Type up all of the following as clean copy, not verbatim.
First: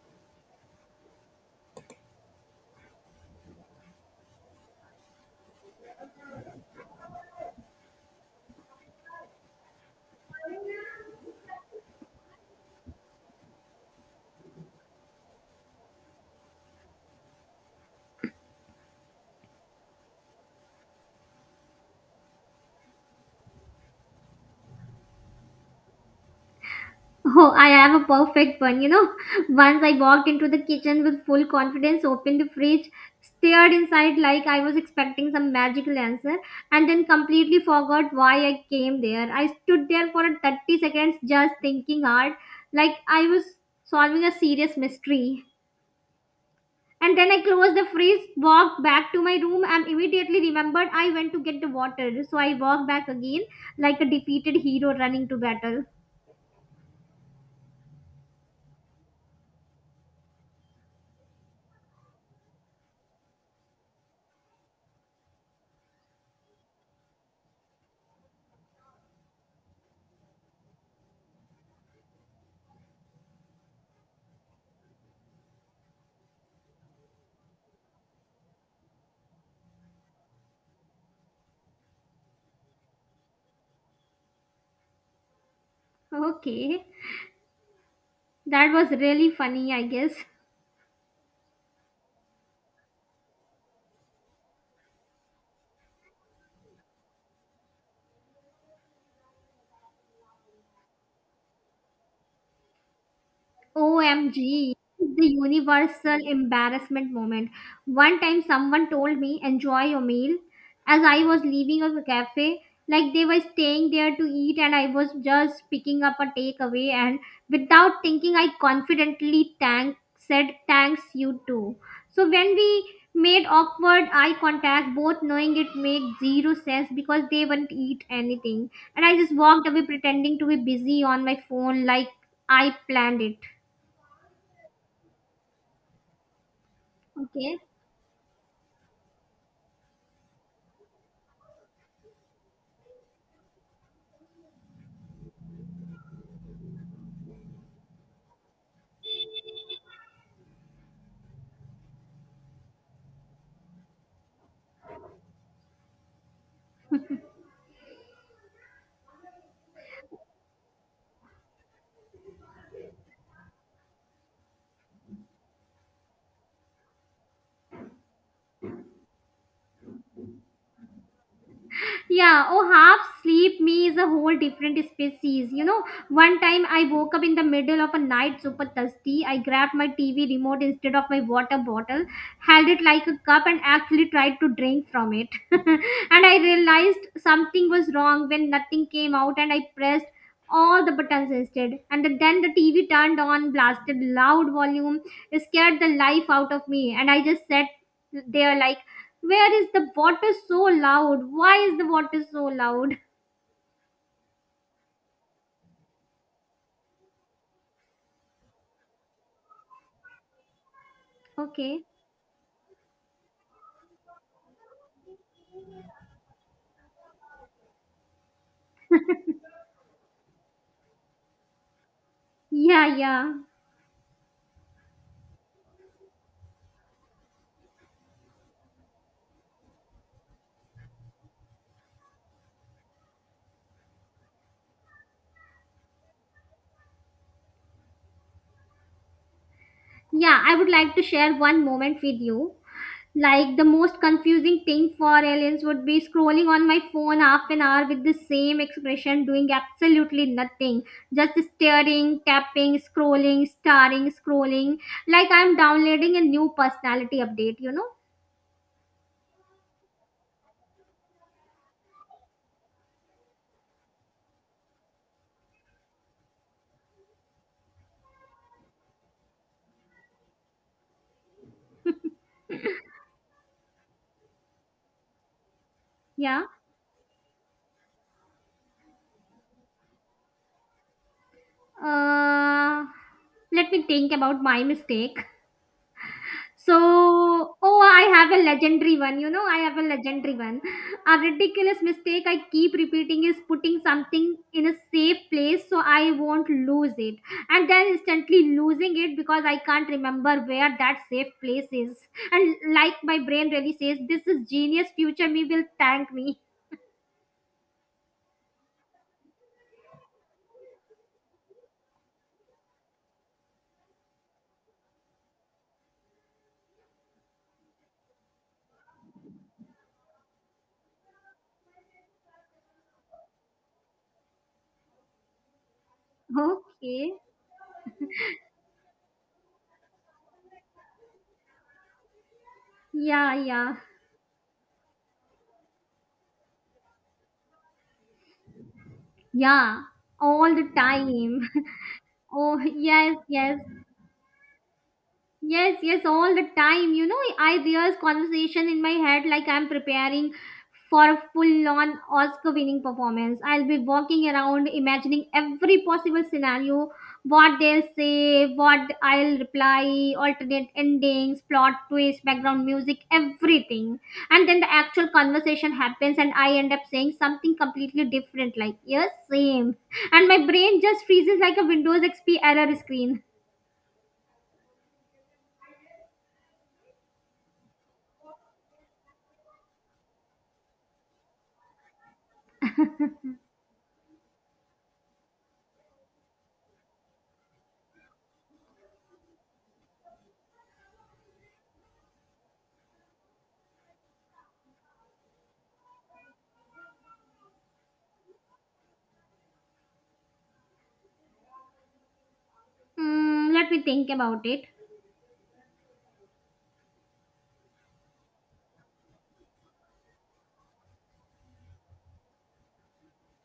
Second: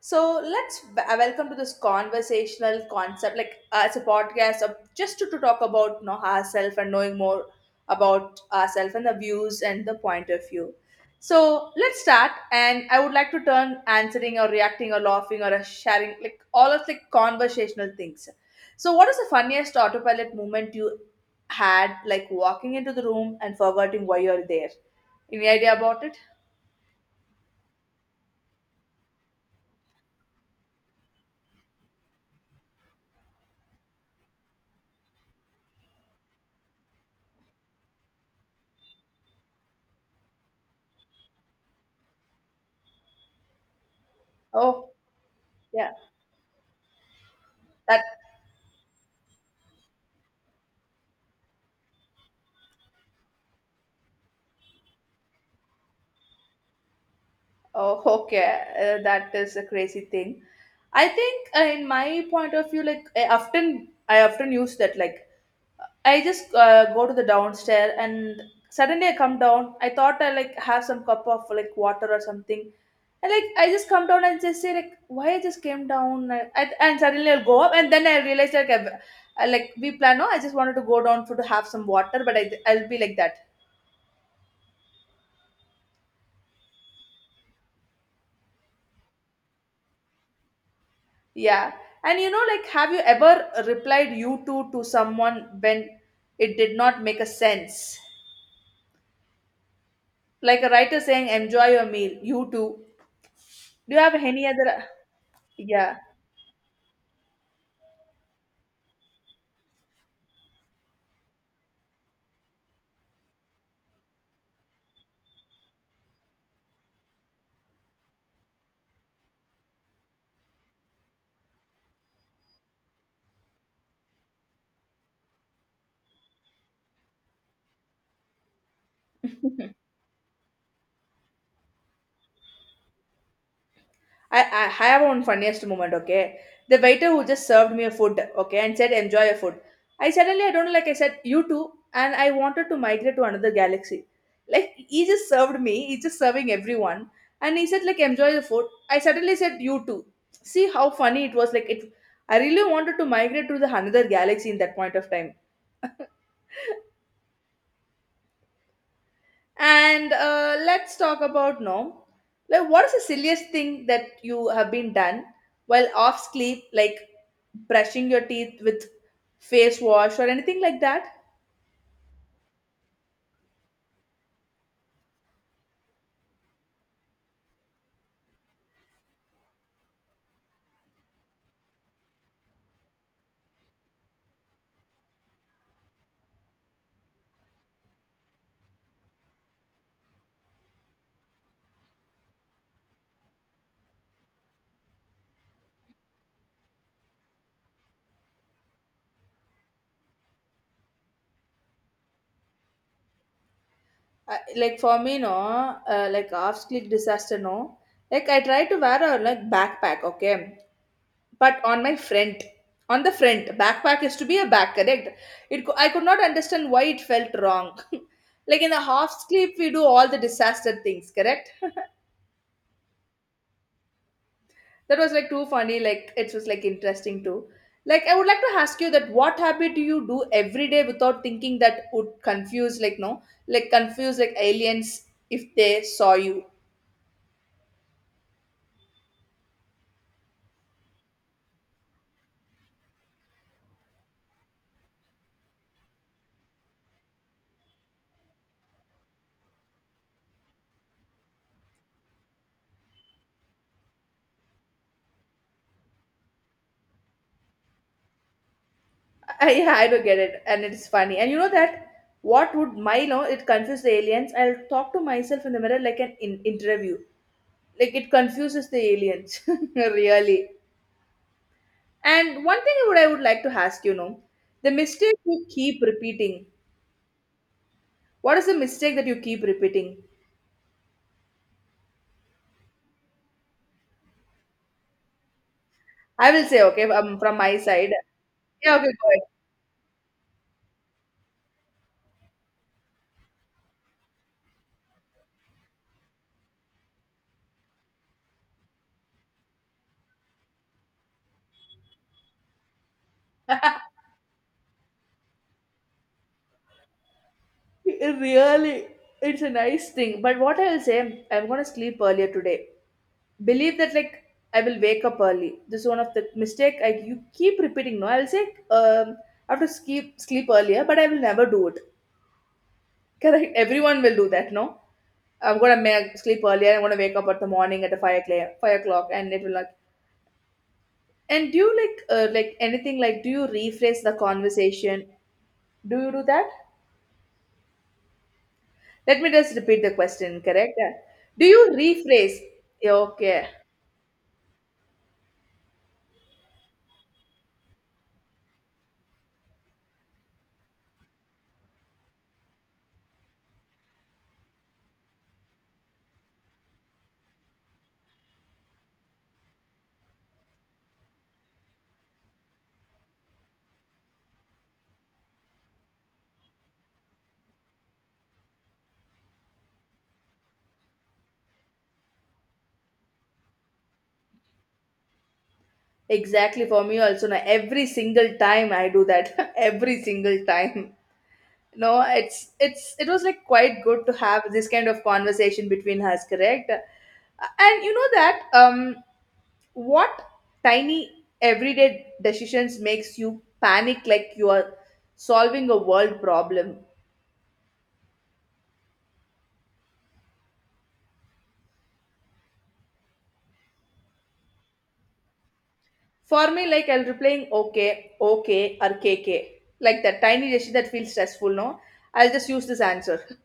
So let's welcome to this conversational concept, like it's a podcast of just to talk about you know, ourselves and knowing more about ourselves and the views and the point of view. So let's start, and I would like to turn answering or reacting or laughing or sharing like all of like conversational things. So what is the funniest autopilot moment you had, like walking into the room and forgetting why you're there? Any idea about it? Oh, I have a perfect one. You know, once I walked into the kitchen with full confidence, opened the fridge, stared inside like I was expecting some magical answer, and then completely forgot why I came there. I stood there for 30 seconds just thinking hard, like I was solving a serious Oh, mystery. yeah, And then I closed the that fridge, walked back to my room, and immediately remembered I went to get the water. So I walked back again, like a defeated hero running to battle. Oh, okay. That is a crazy thing. I think, in my point of view, like I often use that. Like I just go to the downstairs, and suddenly I come down. I thought I like have some cup of like water or something, and like I just come down and just say like, why I just came down, and suddenly I'll go up, and then I realize like I like we plan. No, I just wanted to go down for to have some water, but I'll be like that. Okay. That was really funny, I guess. Yeah. And you know, like, have you ever replied you too to someone when it did not make a sense? Like a writer saying, enjoy your meal, you too. Do you have any OMG, other? the Yeah. universal embarrassment moment. One time someone told me, enjoy your meal, as I was leaving a cafe. Like they were staying there to eat, and I was just picking up a takeaway. And without thinking, I confidently said, Thanks, you too. So when we made awkward eye contact, both knowing it made zero sense because they wouldn't eat anything. And I just walked away pretending to be busy on my phone, like I planned it. I have one funniest moment, okay? The waiter who just Okay. served me a food, okay, and said, enjoy your food. I don't know, like I said, you too, and I wanted to migrate to another galaxy. Like, he just served me, he's just serving everyone, and he said, like, enjoy the food. I suddenly said, you too. See how funny it was, like, it. I really wanted to migrate to the another galaxy in that point of time. And let's talk about no. Like, what is the silliest thing that you have been done while off sleep, like brushing your teeth with face wash or anything like that? Yeah. Oh, half sleep me is a whole different species. You know, one time I woke up in the middle of a night super thirsty. I grabbed my TV remote instead of my water bottle, held it like a cup, and actually tried to drink from it. And I realized something was wrong when nothing came out, and I pressed all the buttons listed, and then the TV turned on, blasted loud volume. It scared the life out of me, and I just sat there like, where is the water so loud? Why is the water so loud? I, like for me, no, like off sleep disaster, no. Like I try to wear a like backpack, okay, but Okay. on my front, on the front, backpack is to be a back, correct? I could not understand why it felt wrong. like in the half sleep, we do all the disaster things, correct? Yeah, yeah. That was like too funny. Like it was like interesting too. Like I would like to ask you that what habit do you do every day without thinking that would confuse like no like confuse like aliens if they saw you. Yeah, I would like to share one moment with you. Like the most confusing thing for aliens would be scrolling on my phone half an hour with the same expression, doing absolutely nothing, just staring, tapping, scrolling, starring, scrolling. Like I'm downloading a new personality update, you know? I yeah, I don't get it and it's funny and you know that what would my no it confuse the aliens. I'll talk to myself in the mirror like an interview. Like it confuses the aliens really. And one thing I would like to ask you know the mistake you keep Yeah. repeating. What is the mistake that you keep repeating? Uh, Let me think about my mistake. I will say, So, okay, from my oh, side. I have a Yeah, okay, legendary one. go You know, I have a legendary one. A ridiculous mistake I keep repeating is putting something in a safe place so I won't lose it. And then instantly losing it because I can't remember where that safe place is. And like my brain really says, this is genius, future me will thank me. ahead. It Really, it's a nice thing. But what I will say, I'm gonna sleep earlier today. Believe that, like, I will wake up early. This is one of the mistake I you keep repeating. No, I will say, um, I have to sleep earlier, but I will never do it. Correct? Everyone will do that. No, I'm gonna make, sleep earlier. I'm gonna Okay. wake up at the morning at the 5 o'clock, 5 o'clock, and it will like. And do you like anything like? Do Yeah, you yeah. rephrase the conversation? Do you do that? Let me just repeat Yeah. the question, All the correct? time. Do you rephrase? Oh, Yeah, yes, okay, yes. Yes, yes, all the time. You know, I rehearse conversation in my head like I'm preparing for a full-on Oscar-winning performance. I'll be walking around imagining every possible scenario, what they'll say, what I'll reply, alternate endings, plot twist, background music, everything. And then the actual conversation happens and I end up saying something completely different, like, yes, same. And my brain just freezes like a Windows XP error screen. exactly. For me also, now every single time I do that, every single time. No, it's it was like quite good to have this kind of conversation between us, correct? And you know that what tiny everyday decisions makes you panic like you are solving a world problem. Hmm, let me think about it. For me, like I'll be playing okay, okay, or K K, like that tiny gesture that feels stressful, no? I'll just use this answer.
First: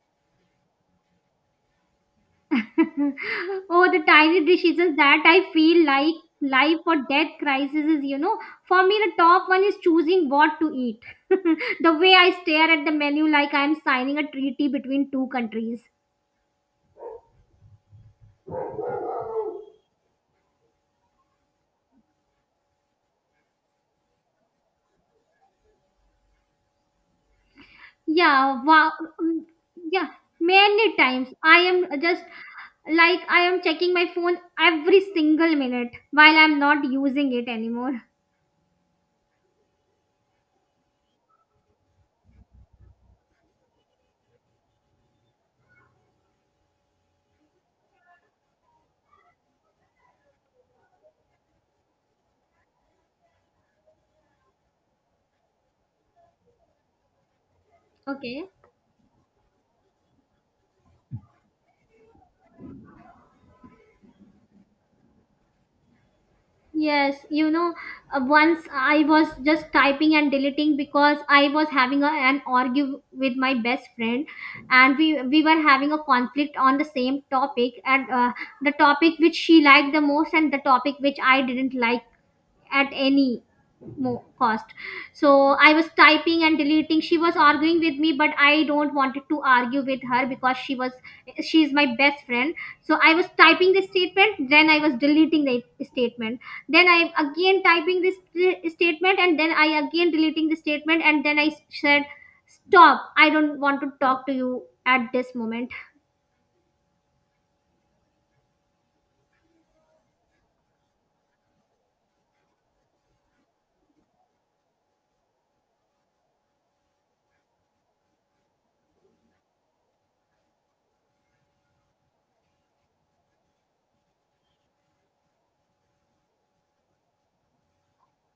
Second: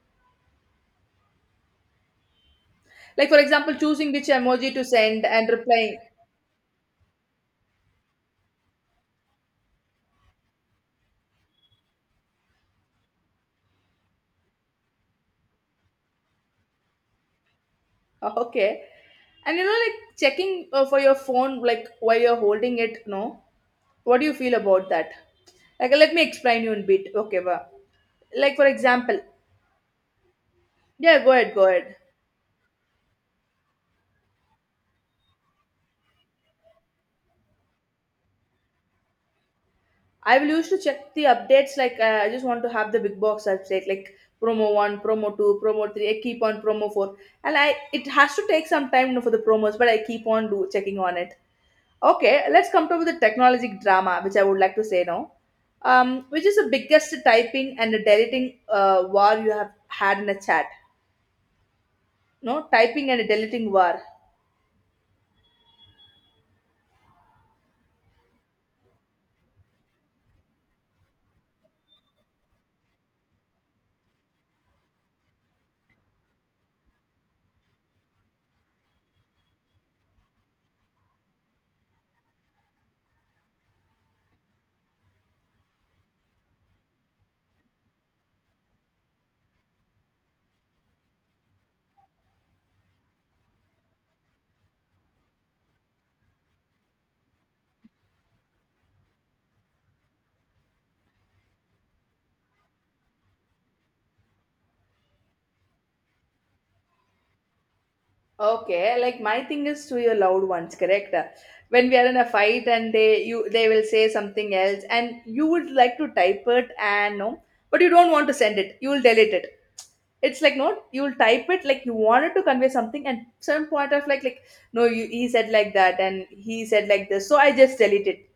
Like, for example, Oh, the choosing which tiny emoji to decisions that send I and feel replying, like life or death crisis is, you know, for me, the top one is choosing what to eat. The way I stare at the menu like I'm signing a treaty between two countries. okay. And you know, like checking for your phone, like while you're holding it, no? What do you feel about that? Like, let me explain you in bit, okay? Well, like, Yeah, for wow. example, Mm, yeah, many yeah, times I go ahead. am just like I am checking my phone every single minute while I'm not using it anymore. I will used to check the updates like I just want to have the big box update like promo one, promo two, promo three. I keep on promo four, and I it has to take some time you know, for the promos, but I keep on do checking on it. Okay, let's come to the technologic drama, which I would like to say now, which is the biggest typing and Okay. deleting war you have had in a chat. No typing and deleting war. Yes, you know, once I was just typing and deleting because I was having an argue with my best friend, and we were having a conflict on the same topic, and the topic which she liked the most, and the topic which I didn't like at any more cost. So I was typing and deleting. She was arguing with me, but I don't wanted to argue with her because she is my best friend. So I was typing the statement, then I was deleting the statement, then I am again typing this statement, and then I again deleting the statement, and then I said, stop, I don't want to talk to you at this moment. Okay, like my thing is to your loved ones, correct? When we are in a fight and they you they will say something else and you would like to type it and no, but you don't want to send it. You will delete it. It's like no, you will type it like you wanted to convey something and some point of like no, you he said like that and he said like this, so I just delete it.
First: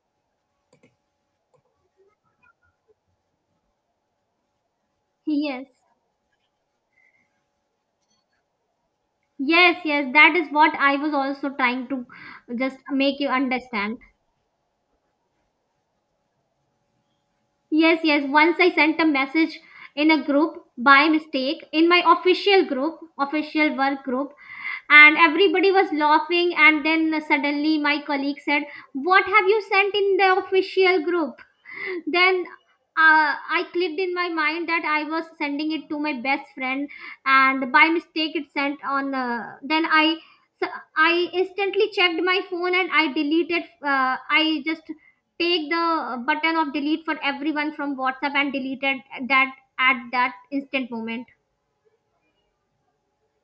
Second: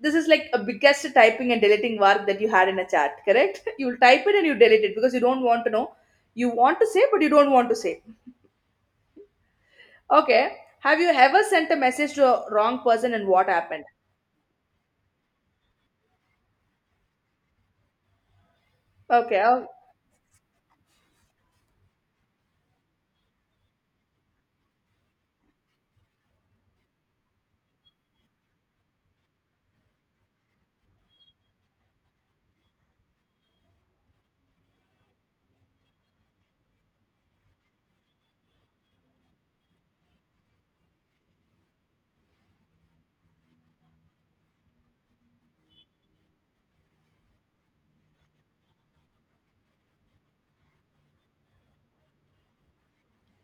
This is like a biggest typing and deleting work that you had in a chat, correct? You will type it and you delete it because you don't want Yes, to know. You want to say but you don't want to say yes, yes, that is Okay. what I Have you was ever also sent a trying to message to a just wrong person make and you what happened? understand. Yes, yes. Once I sent a Okay, message in a group by mistake in my official group, official work group, and everybody was laughing. And then suddenly my colleague said, What have you sent in the official group? Then I clicked in my mind that I was sending it to my best friend, and by mistake it sent on . Uh, then I so I instantly checked my phone and I deleted, I just take the button of delete for everyone from WhatsApp and deleted that at that instant moment.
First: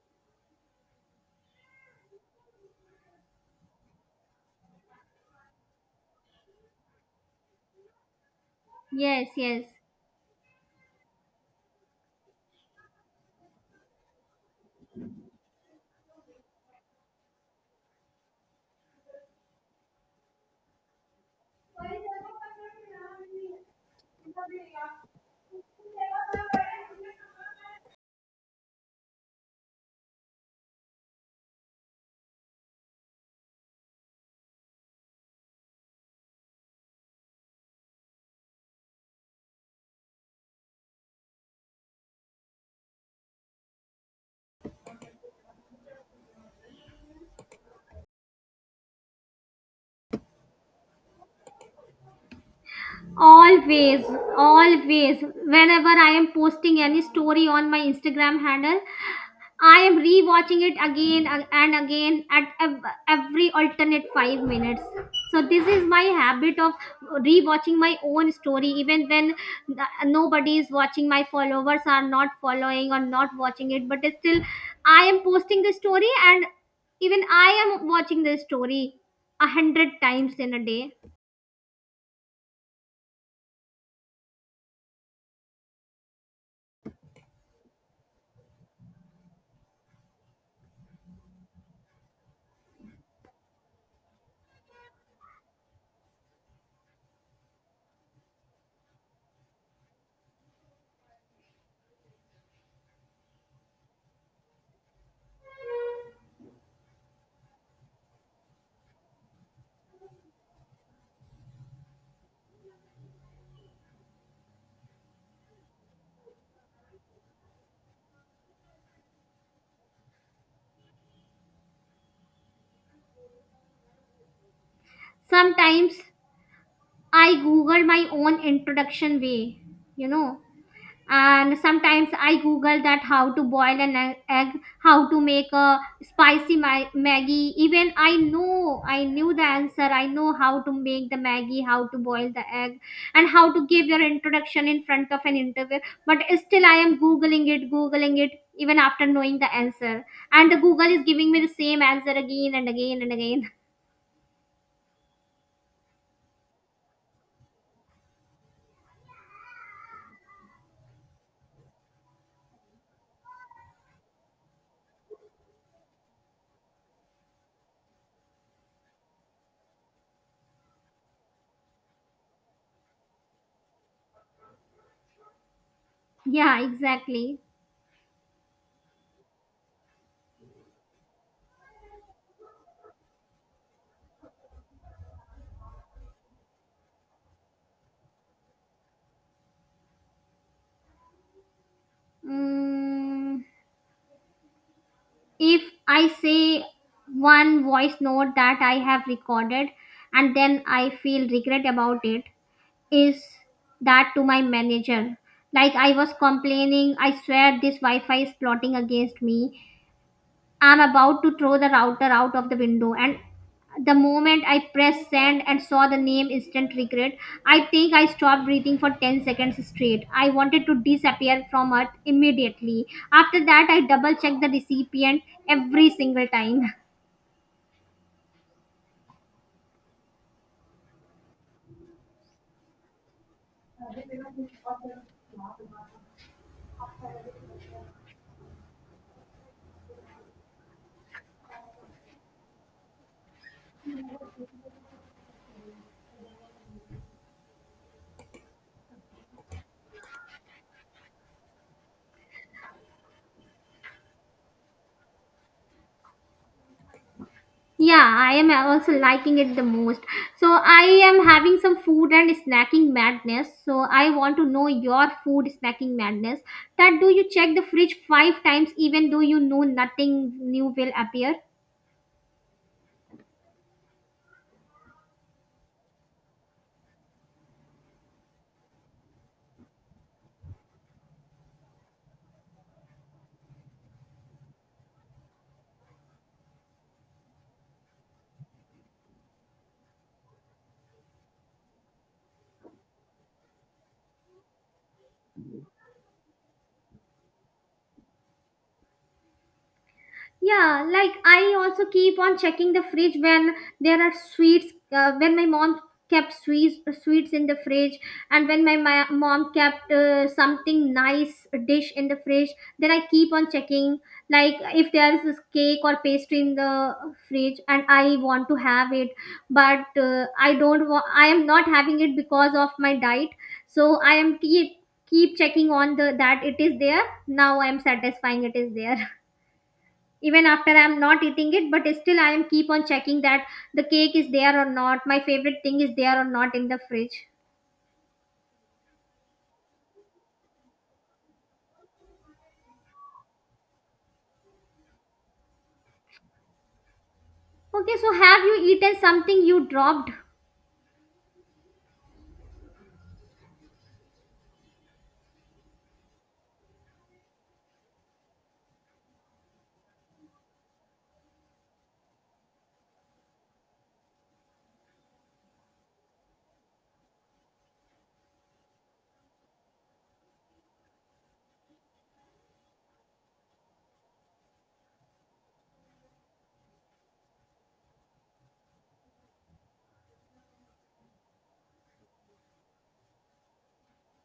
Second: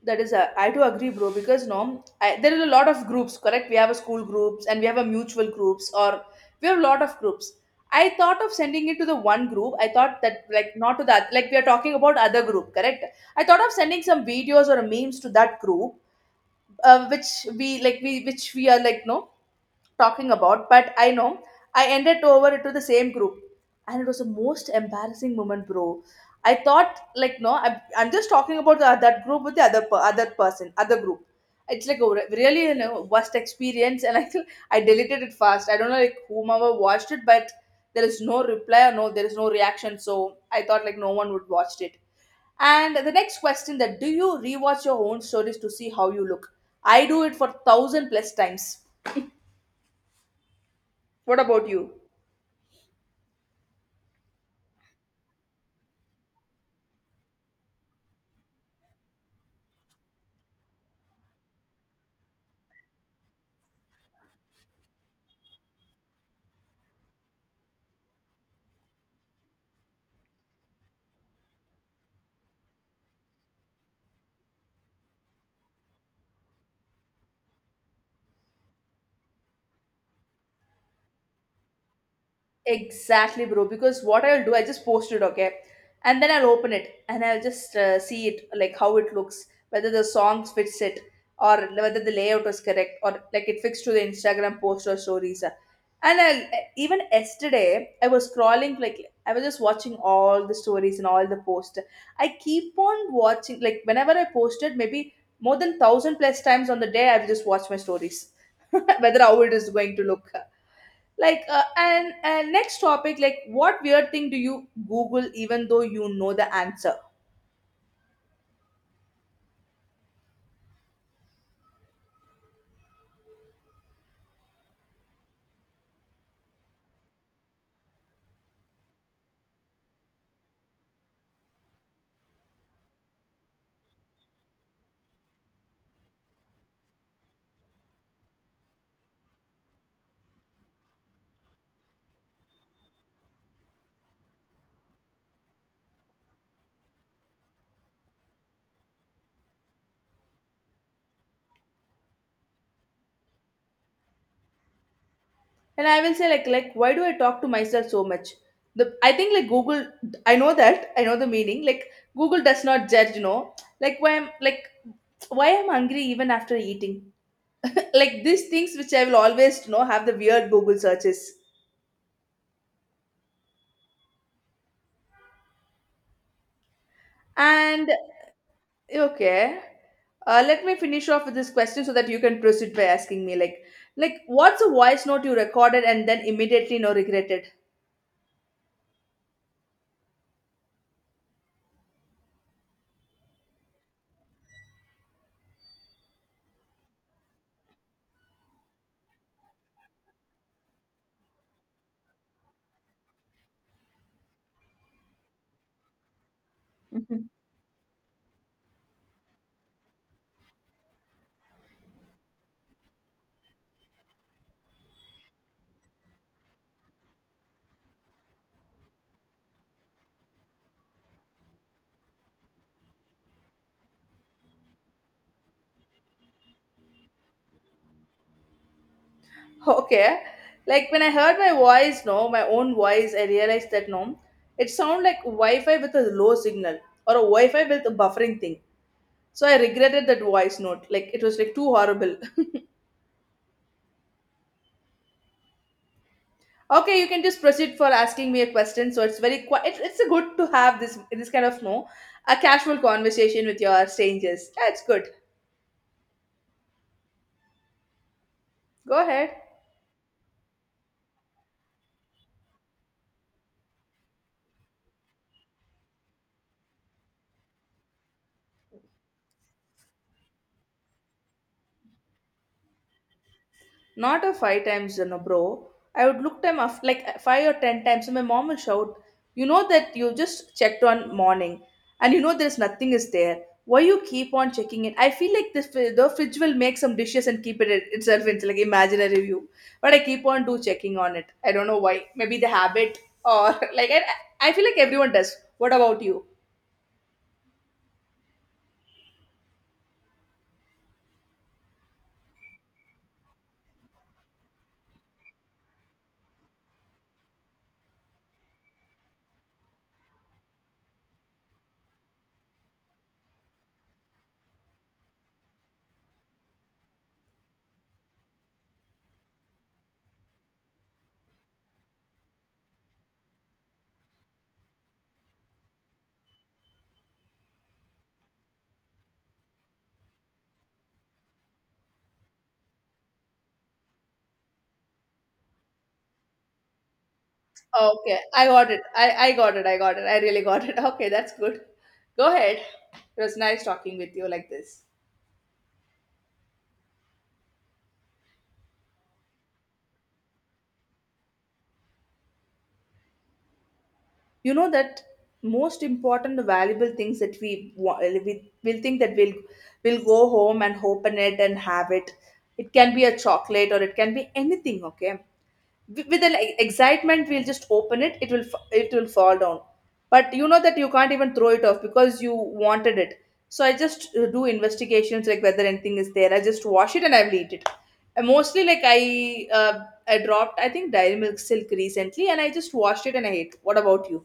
that is, a, I do agree, bro, because no, I, there is a lot of groups, correct? We have a school groups and we have a mutual groups or we have a lot of groups. I thought of sending it to the Yes, one yes. group. I thought that, like, not to that, like, we are talking about other group, correct? I thought of sending some videos or memes to that group, which which we are, like, no, talking about, but I know I ended over to the same group, and it was the most embarrassing moment, bro. I thought like no, I'm just talking about that group with the other person, other group. It's like a really you know, worst experience, and I feel I deleted it fast. I don't know like whomever watched it, but there is no reply or no, there is no reaction. So I thought like no one would watch it. And the next question that do you rewatch your own stories to see how you look? I do it for thousand plus times. What about you? Always, always, whenever I am posting any story on my Instagram handle, I am rewatching it again and again at every alternate 5 minutes. So this is my habit of rewatching my own story, even when n- nobody is watching. My followers are not following or not watching it, but still, I am posting the story, and even I am watching the story 100 times in a day. Exactly, bro. Because what I'll do, I just post it, okay? And then I'll open it and I'll just see it, like how it looks, whether the songs fits it or whether the layout was correct or like it fits to the Instagram post or stories. And I'll, e, even yesterday, I was scrolling, like I was just watching all the stories and all the posts. I keep on watching, like whenever I posted, maybe more than thousand plus times on the day, I've just watched my stories, whether how it is going to look like and next topic like what weird thing do you google even though you know the answer Sometimes I Google my own introduction way, you know. And sometimes I Google that how to boil an egg, how to make a spicy Maggie. Even I know, I knew the answer. I know how to make the Maggie, how to boil the egg, and how to give your introduction in front of an interview. But still, I am Googling it, even after knowing the answer. And the Google is giving me the same answer again and again and again. and I will say like why do I talk to myself so much the I think like google I know that I know the meaning like google does not judge you know like why I'm like why I'm hungry even after eating like these things which I will always you know have the weird google searches Yeah, exactly. and Okay. Let me finish off with this question so that you can proceed by asking me like what's a voice note you recorded and then immediately no regretted? Mm. If I say one voice note that I have recorded and then I feel regret about it, is that to my manager? Like I was complaining, I Mhm. swear this Wi Fi is plotting against me. I'm about to throw the router out of the window, and the moment I pressed send and saw the name, instant regret. I think I stopped breathing for 10 seconds straight. I wanted to disappear from earth immediately. After that, I double checked the recipient every single time. Okay. Like when I heard my voice, no, my own voice, I realized that no, it sounded like Wi-Fi with a low signal or a Wi-Fi with a buffering thing. So I regretted that voice note. Like it was like too horrible. Okay, you can just proceed for asking me a question. So it's very it's a good to have this this kind of no a casual conversation with your strangers. That's good. Yeah, I am also Go ahead. liking it the most. So I am having some food and snacking madness. So I want to know your food snacking madness. That do you check the fridge 5 times even though you know nothing new will appear? Not a five times, you know, bro. I would look them up like five or ten times, and my mom will shout, "You know that you just checked one morning, and you know there's nothing is there. Why you keep on checking it? I feel like this the fridge will make some dishes and keep itself into like imaginary view, but I keep on do checking on it. I don't know why. Maybe the habit or like I feel like everyone does. What about you? Yeah, like I also keep on checking the fridge when there are sweets. When my mom kept sweets in the fridge, and when my mom kept something nice dish in the fridge, then I keep on checking. Like if there is this cake or pastry in the fridge, and I want to have it, but I don't. Wa- I am not having it because of my diet. So I am keep checking on the that it is there. Now I am satisfying it is there. Even after I'm not eating it, but still I am keep on checking that the cake is there or not, my favorite thing is there or not in the fridge. Okay, I got it. I got it. I got it. I really got it. Okay, that's good. Go ahead. It was nice talking with you like this. Okay, so have you eaten something you dropped? You know that most important valuable things that we will think that we'll go home and open it and have it. It can be a chocolate or it can be anything. Okay, with an excitement we'll just open it. It will it will fall down, but you know that you can't even throw it off because you wanted it. So I just do investigations like whether anything is there. I just wash it and I will eat it. And mostly like uh, I dropped, I think, dairy milk silk recently, and I just washed it and I ate. What about you?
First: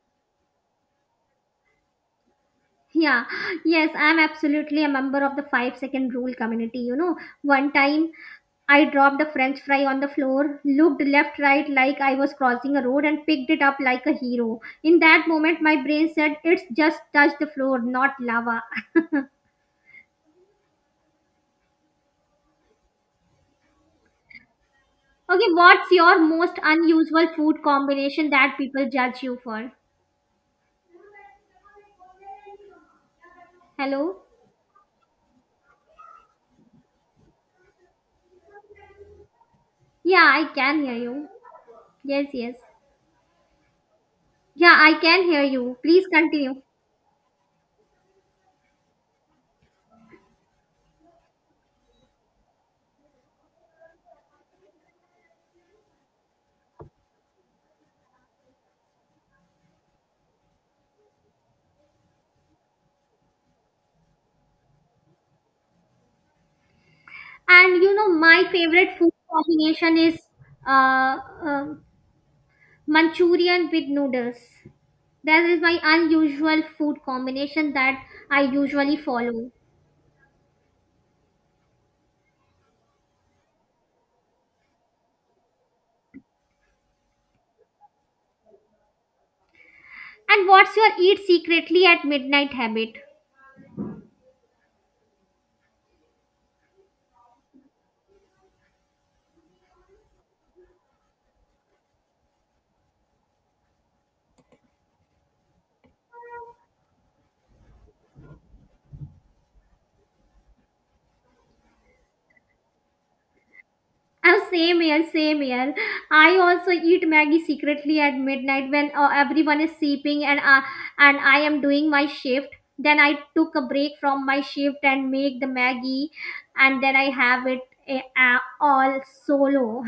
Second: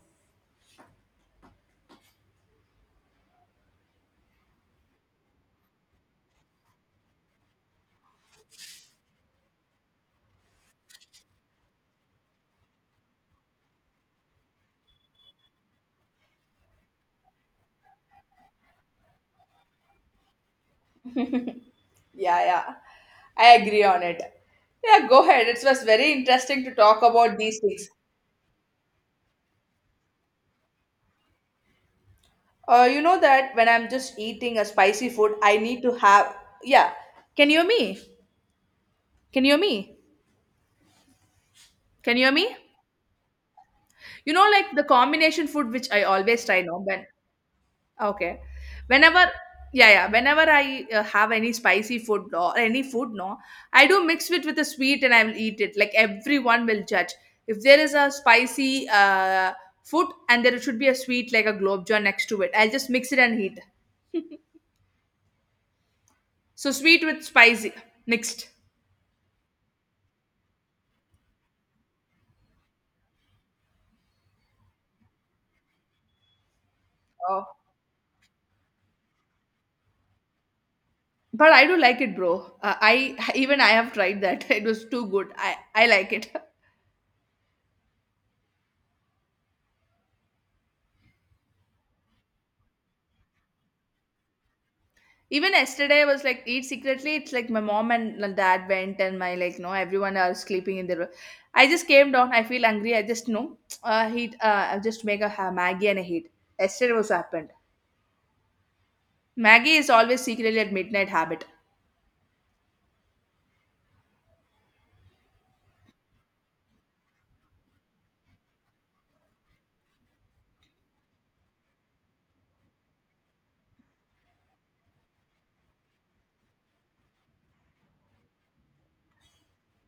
Yeah, yes, I'm absolutely a member of the 5-second rule community. You know, one time I dropped a french fry on the floor, looked left right like I was crossing a road, and picked it up like a hero. In that moment, my brain said, It's just touched the floor, not lava. Yeah, yeah. I agree on it. Yeah, go ahead. Okay, It was what's very your most interesting to talk unusual about these food things. combination that people judge you for? You know that when I'm just Hello? eating a spicy food, I need to have. Yeah. Can you hear me? Can you hear me? Yeah, I can hear you. Can you Yes, hear me? yes. You know, like Yeah, the I can hear combination food you. which I Please always continue. try now when. Okay. Whenever, yeah, yeah. Whenever I have any spicy food or any food, no, I do mix it with a sweet and I will eat it. Like everyone will judge. If there is a spicy food and there should be a sweet like a globe jar next to it, I'll just mix it and eat. So sweet with spicy And you know, my mixed. favorite food combination is uh, uh, Manchurian with noodles. That is my unusual food Oh. combination that I usually follow. But I do like it, bro. I even I have tried that. It was too good. I like it. And what's your eat secretly at midnight habit? Even yesterday, I was like, eat secretly. It's like my mom and my dad went, and my like, no, everyone are sleeping in their room. I just came down. I feel hungry. I just no, heat. I just make a Maggie and a heat. Yesterday was happened. Maggie is always secretly at midnight habit. Oh, same here, same here. I also eat Maggie secretly at midnight when everyone is sleeping and I am doing my shift. Then I took a break from my shift and make the Maggie, and then I have it all solo.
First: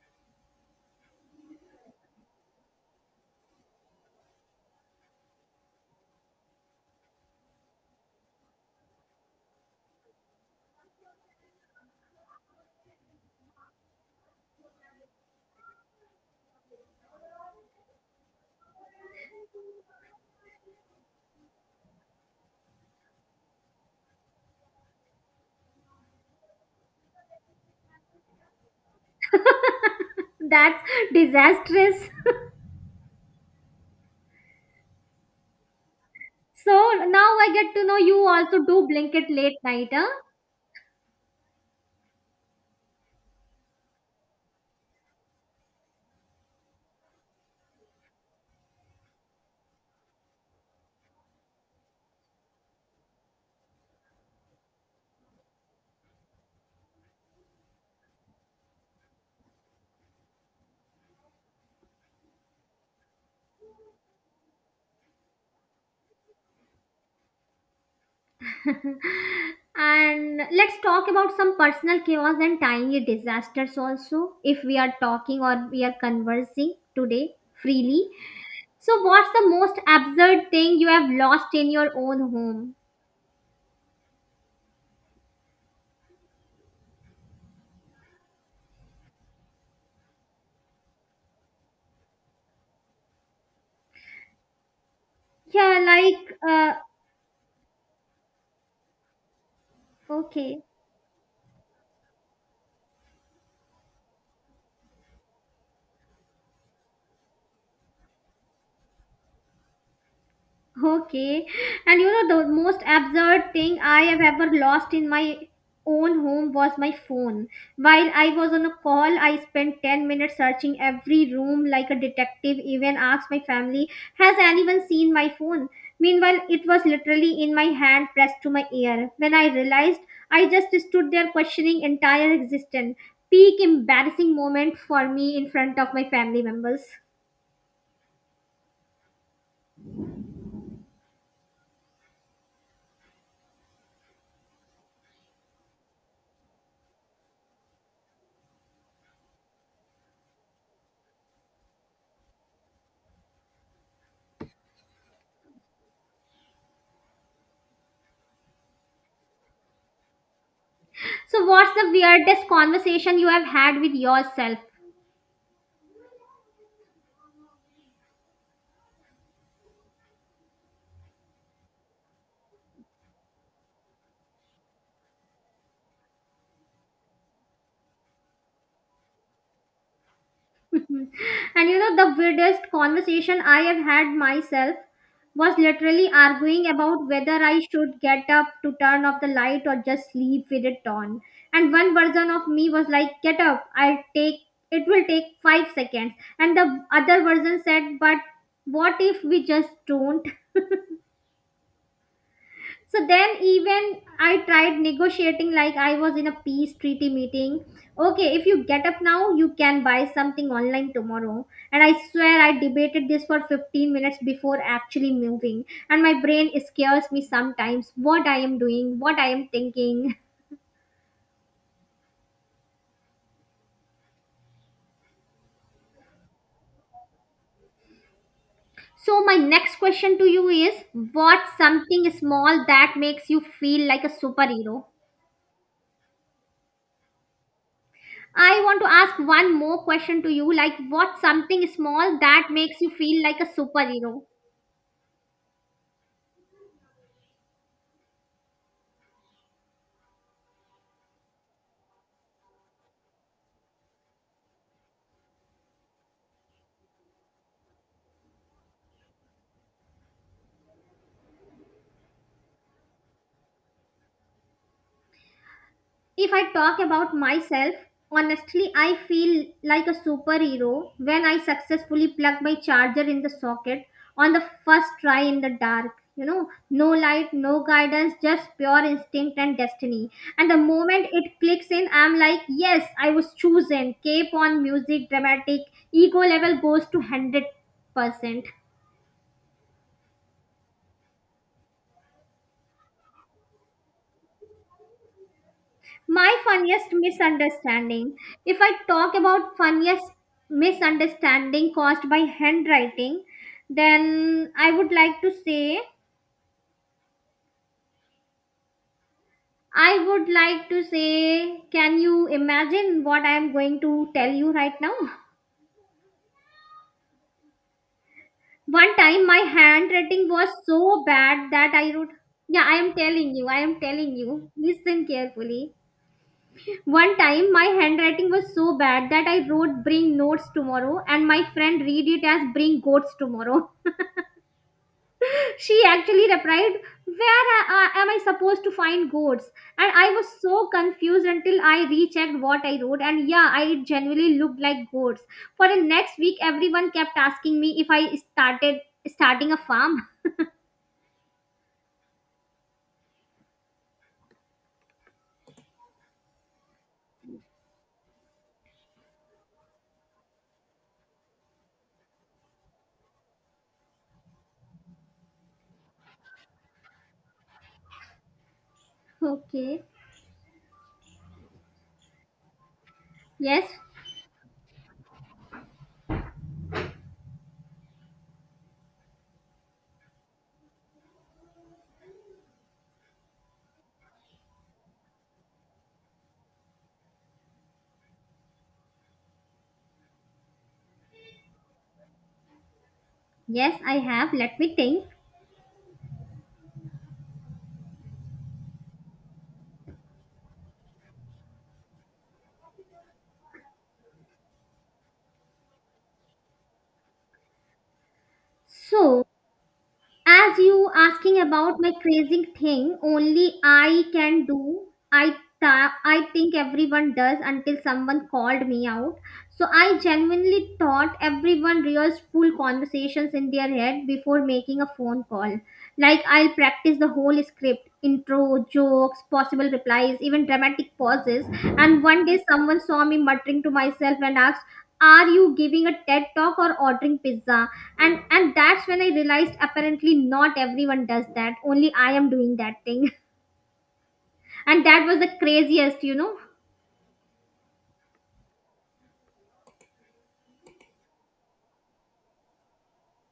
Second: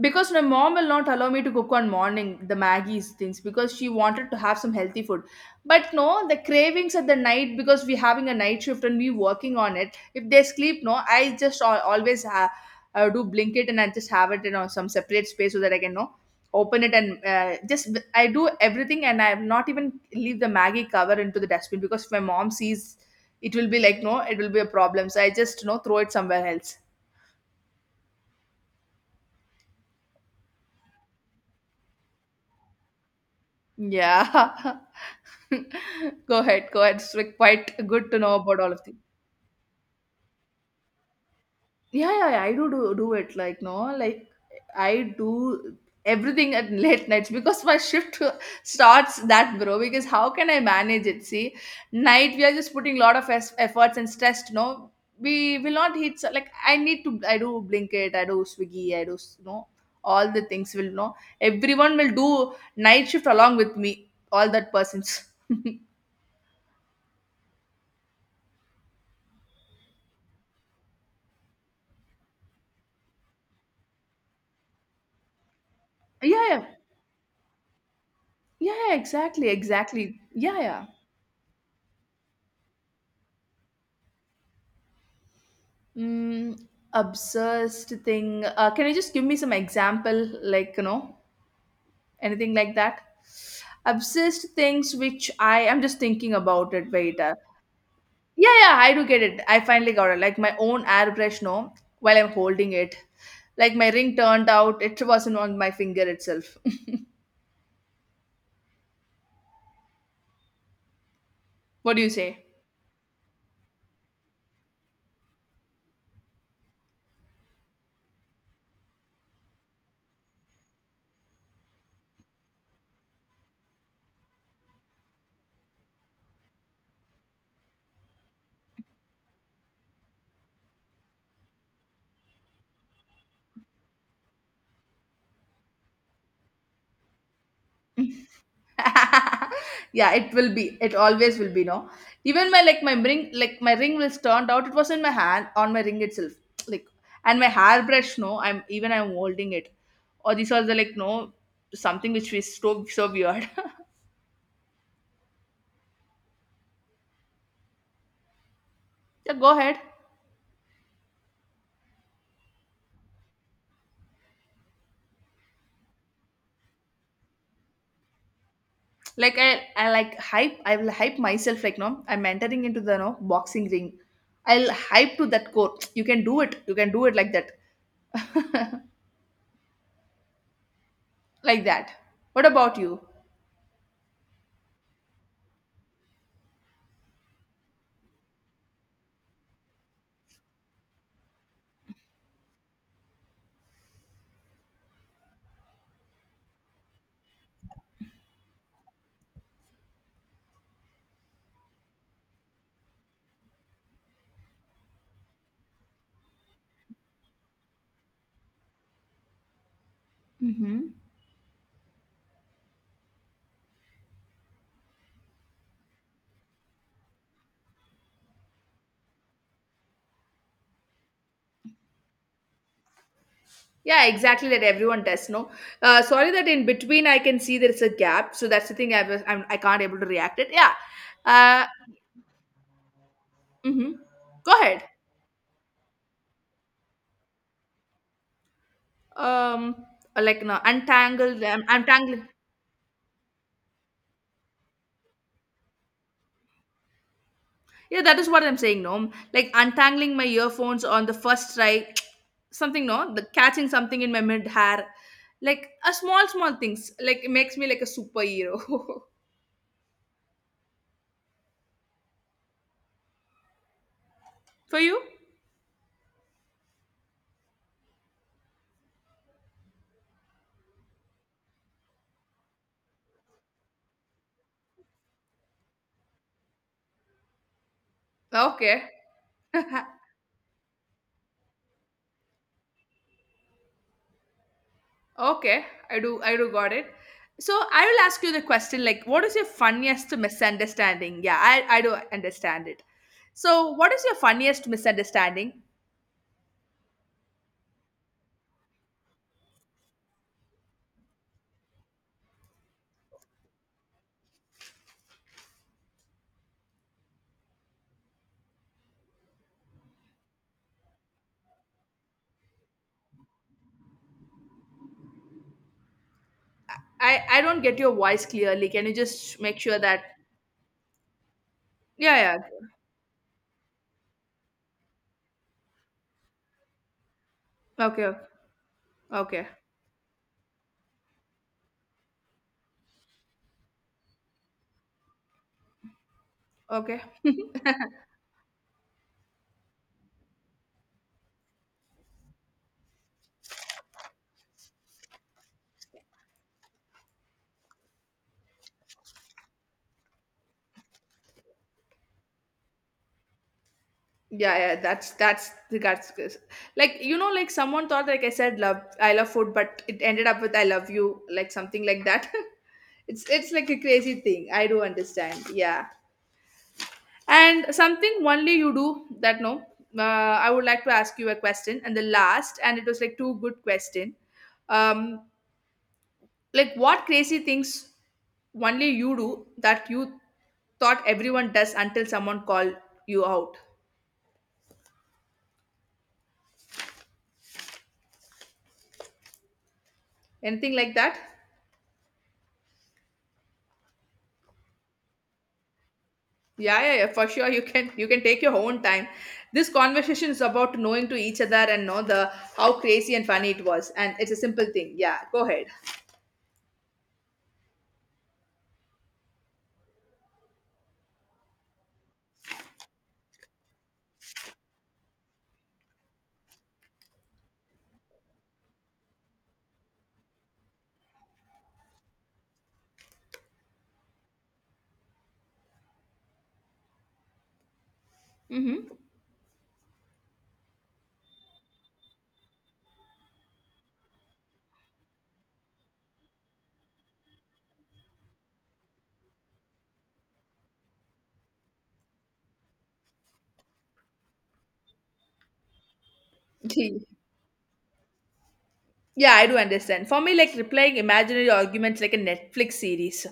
Because my mom will not allow me to cook on morning the Maggie's things because she wanted to have some healthy food, but no, the cravings at the night because we having a night shift and we working on it. If they sleep, no, I just always do blink it, and I just have it in some separate space so that I can know open it and just I do everything, and I have not even leave the Maggie cover into the dustbin because if my mom sees, it will be like no, it will be a problem. So I just, you know, throw it somewhere else. That's disastrous. Yeah. Go ahead, So go ahead. It's now like I get to quite know good to you know about also all of do these. blanket late night, huh? Yeah, yeah, yeah. I do, do it. Like no, like I do everything at late nights because my shift starts that bro. Because how can I manage it? See, night we are just putting a lot of efforts and stress. No, we will not hit. So, like I need to. I do Blinkit. I do Swiggy. I do no all the things will know. Everyone will do night shift along with me. All that persons. And let's talk about some personal chaos and tiny disasters also, if we are talking or we are Yeah, yeah. conversing today freely. Yeah, yeah, So, what's the exactly, most exactly. absurd Yeah, thing yeah. you have lost in your own home? Mm, obsessed thing. Can you just give me some example, like you know, anything like that? Obsessed things which I Yeah, am just thinking about it. Wait, yeah, yeah, I do get it. I finally got it. Like my okay. own airbrush, no, while I'm holding it, like my ring turned out, it wasn't on my finger itself. Okay. What And do you you know, say? the most absurd thing I have ever lost in my own home was my phone. While I was on a call, I spent 10 minutes searching every room like a detective, even asked my family, Has anyone seen my phone? Meanwhile, it was literally in my hand pressed to my ear. When I realized, I just stood there questioning entire existence. Peak embarrassing moment for me in front of my family members. Yeah, it will be, it always will be, no, even my like my ring, like my ring was turned out, it was in my hand on my ring itself. Like and my hairbrush, no, I'm even I'm holding it. Or these are the like no, something which is so so weird. Yeah, go ahead. So, what's the weirdest conversation you have had with yourself? Like I like hype, I will hype myself like no, I'm entering into the no boxing ring. I'll hype to that core. You can do it, you can do it, like that, like And you that. know, the What weirdest about you? conversation I have had myself was literally arguing about whether I should get up to turn off the light or just leave with it on. And one version of me was like, get up, I'll take it will take 5 seconds. And the other version said, but what if we just don't? So then even I tried negotiating like I was in a peace treaty meeting. Okay, if you get up now, you can buy something Mm-hmm. online tomorrow. And I swear I debated this for 15 minutes before actually moving. And my brain scares me sometimes what I am doing, what I am thinking. Yeah, exactly that everyone does. No, sorry that in between I can see there's a gap, so that's the thing I So was my I next can't able to question to react you it. Yeah, is, what's uh, something small that makes you feel mm-hmm. like a Go ahead. superhero? I want to ask one Um, more question to like you, no, like what's untangle something them. small Untangling. that makes you feel like a superhero? Yeah, that is what I'm saying. No, like untangling my earphones on the first try, something. No, the catching something in my mid hair, like a small small things. Like it makes me like a superhero. For you? If I talk about myself, honestly, I feel like a superhero when I successfully plug my charger in the socket on the first try in the dark. You know, no light, no guidance, just pure Okay. instinct and destiny. And the moment it clicks in, I'm like, yes, I was chosen. Cape on, music dramatic, Okay, ego I do level got goes it. to So I will ask you the 100%. question like what is your funniest misunderstanding? Yeah, I do understand it. So what is your funniest misunderstanding? My funniest misunderstanding. If I talk about funniest misunderstanding caused by handwriting, then I would like to say, can you imagine what I am going to tell you right now? I don't get your voice clearly. Can you One time my just make sure that handwriting was so bad that I wrote, yeah, yeah. yeah, I am telling you, listen carefully. One time, my Okay. handwriting was so bad that Okay. I wrote bring notes tomorrow, and my friend read it as bring goats tomorrow. She actually replied, Okay. where am I supposed to find goats? And I was so confused until I rechecked what I wrote, and yeah, I genuinely looked like goats. For the next week, everyone kept asking me if I started starting a farm. Yeah, yeah, that's the guts. Like you know, like someone thought like I said love I love food, but it ended up with I love you, like something like that. It's like a crazy thing. I do understand. Yeah. And something only you do that no. Okay. I would like to ask you a question, and the last, and it was like two good Yes, question. Um, like what crazy things only you do that you thought everyone does until someone called you out? Anything like that? yes, I have. Let me think. Yeah, yeah, yeah. For sure, you can take your own time. This conversation is about knowing to each other and know the how crazy and funny it was, and it's a simple thing. Yeah, go ahead. So, as you asking about my crazy thing, only I can do. I I think everyone does until someone called me out. So I genuinely thought everyone rehearsed full conversations in their head before making a phone call. Like I'll practice the whole script, intro, jokes, possible replies, even dramatic pauses. And one day someone saw me muttering to myself and asked, are you giving a TED talk or ordering pizza? And that's when I realized apparently not everyone does that. Only I am doing that thing. And that was the craziest, you know. Mm-hmm. Yeah, I do understand. For me, like replying imaginary arguments like a Netflix series.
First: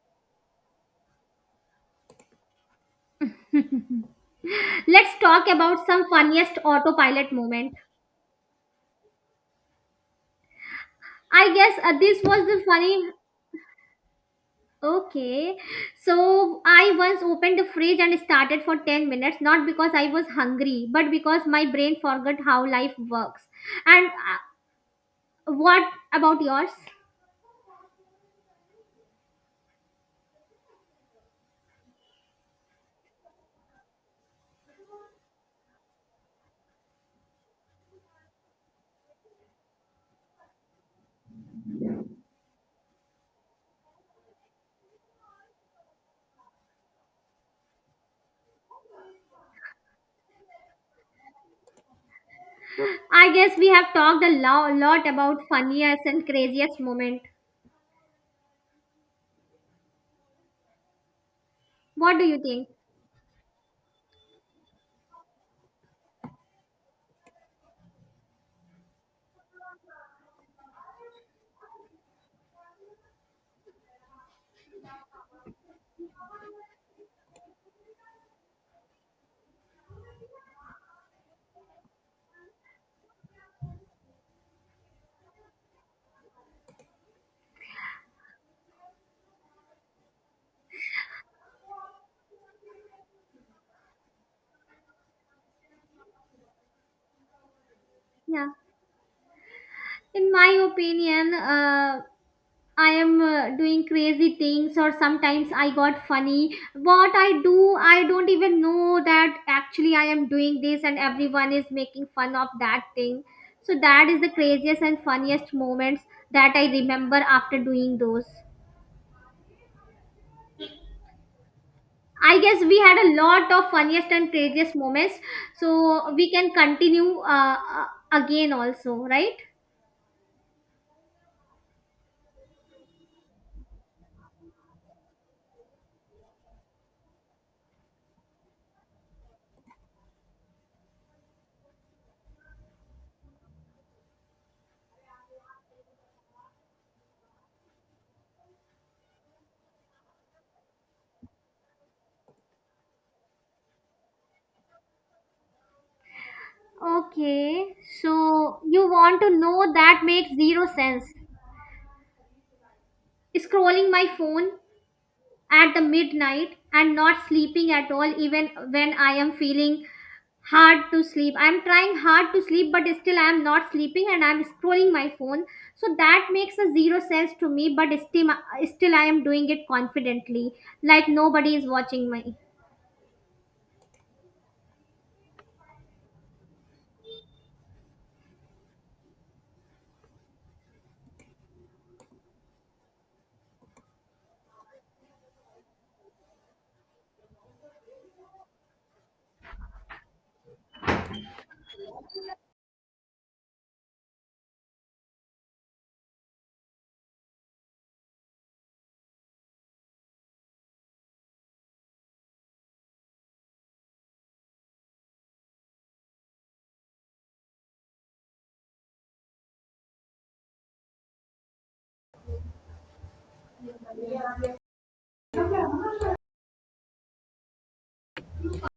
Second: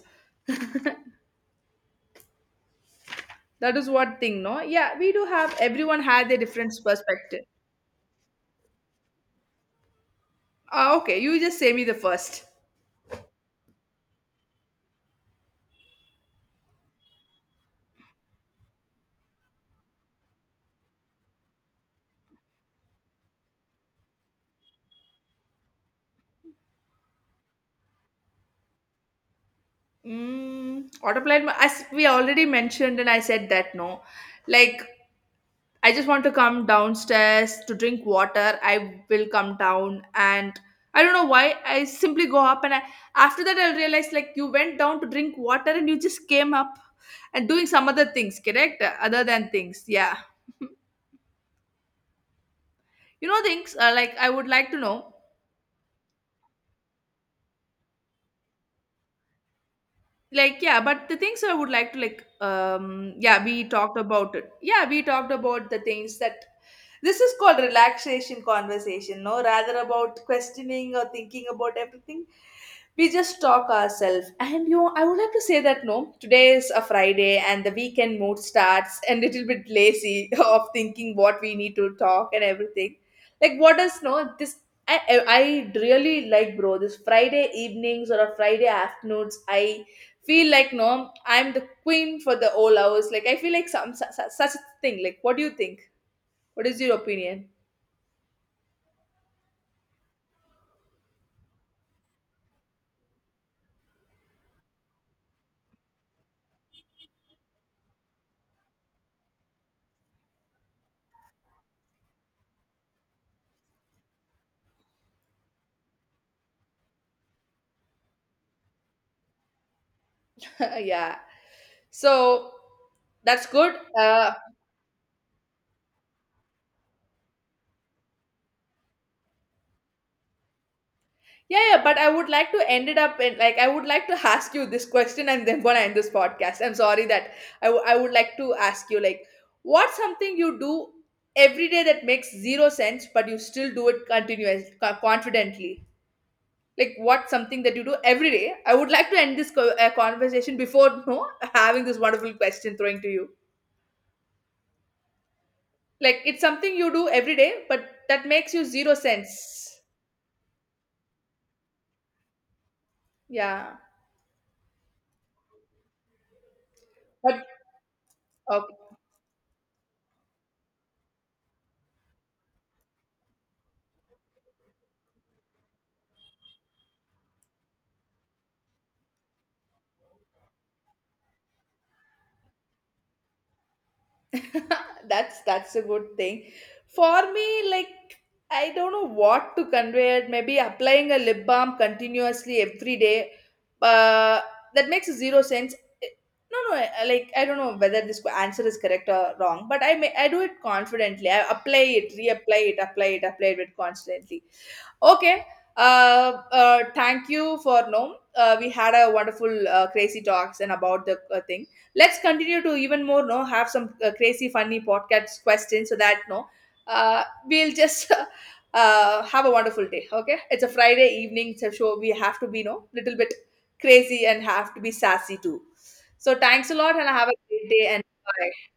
That is what thing, no? Yeah, Let's we do talk have about everyone some had their funniest different autopilot perspective. moment. Ah, okay, you I just say guess me the this was first. the funny. Okay, so I once opened the fridge and started for 10 minutes, not because I was hungry, but because my brain forgot how life works. And what about yours? Mm, autopilot, mo- as we already mentioned, and I said that no, like I just want to come downstairs to drink water. I will come down and I don't know why I simply go up after that I realize like you went down to drink water and you just came up and doing some other things, correct? Other than things, yeah. You I know guess we things have like talked a I would like to lot know about funniest and craziest moment. like yeah, but the things I would like to What do like you think? Yeah we talked about it. Yeah, we talked about the things that this is called relaxation conversation, no rather about questioning or thinking about everything. We just talk ourselves and you know, I would like to say that no today is a Friday and the weekend mood starts and little bit lazy of thinking what we need to talk and everything. Like what does no this I really like bro this Friday evenings or a Friday afternoons. I feel like no I'm the queen for the all hours, like I feel like some such a thing. Like what do you think, what is your opinion? Yeah, in my opinion, I am doing crazy things, or sometimes I got funny. What I do, I don't even know that actually I am doing this, and everyone is making fun of that thing. So that is the craziest and funniest moments that I remember after doing those. Yeah, I so guess we had a that's lot of good. funniest and craziest moments. So we can continue again also, right? Yeah, yeah, but I would like to end it up in like I would like to ask you this question and then gonna end this podcast. I'm sorry that I would like to ask you like what's something you do every day that makes zero sense but you still do it confidently. Like what's something that you do every day? I would like to end this conversation before no having this wonderful question throwing to you. Like it's something you do every day Okay. but that makes So you you zero want to know sense. that makes zero sense. Yeah. Scrolling my phone at the midnight and not But sleeping at all even when okay. I am feeling hard to sleep. I'm trying hard to sleep but still I'm not sleeping and I'm scrolling my phone, so that makes a zero sense to me. But still I am doing it confidently, like nobody is watching me. That's a good thing. For me, like I don't know what to convey it. Maybe applying a lip balm continuously every day. Uh, that makes zero sense. It- No, no, I- like I don't know whether this answer is correct or wrong, but I may I do it confidently. I apply it, reapply it, apply it, apply it constantly. Okay. Uh, thank you for no. We had a wonderful crazy talks and about the thing. Let's continue to even more no have some crazy funny podcast questions so that no we'll just have a wonderful day. Okay, it's a Friday evening, so so we have to be no little bit crazy and have to be sassy too. So thanks a lot and have a great day and bye.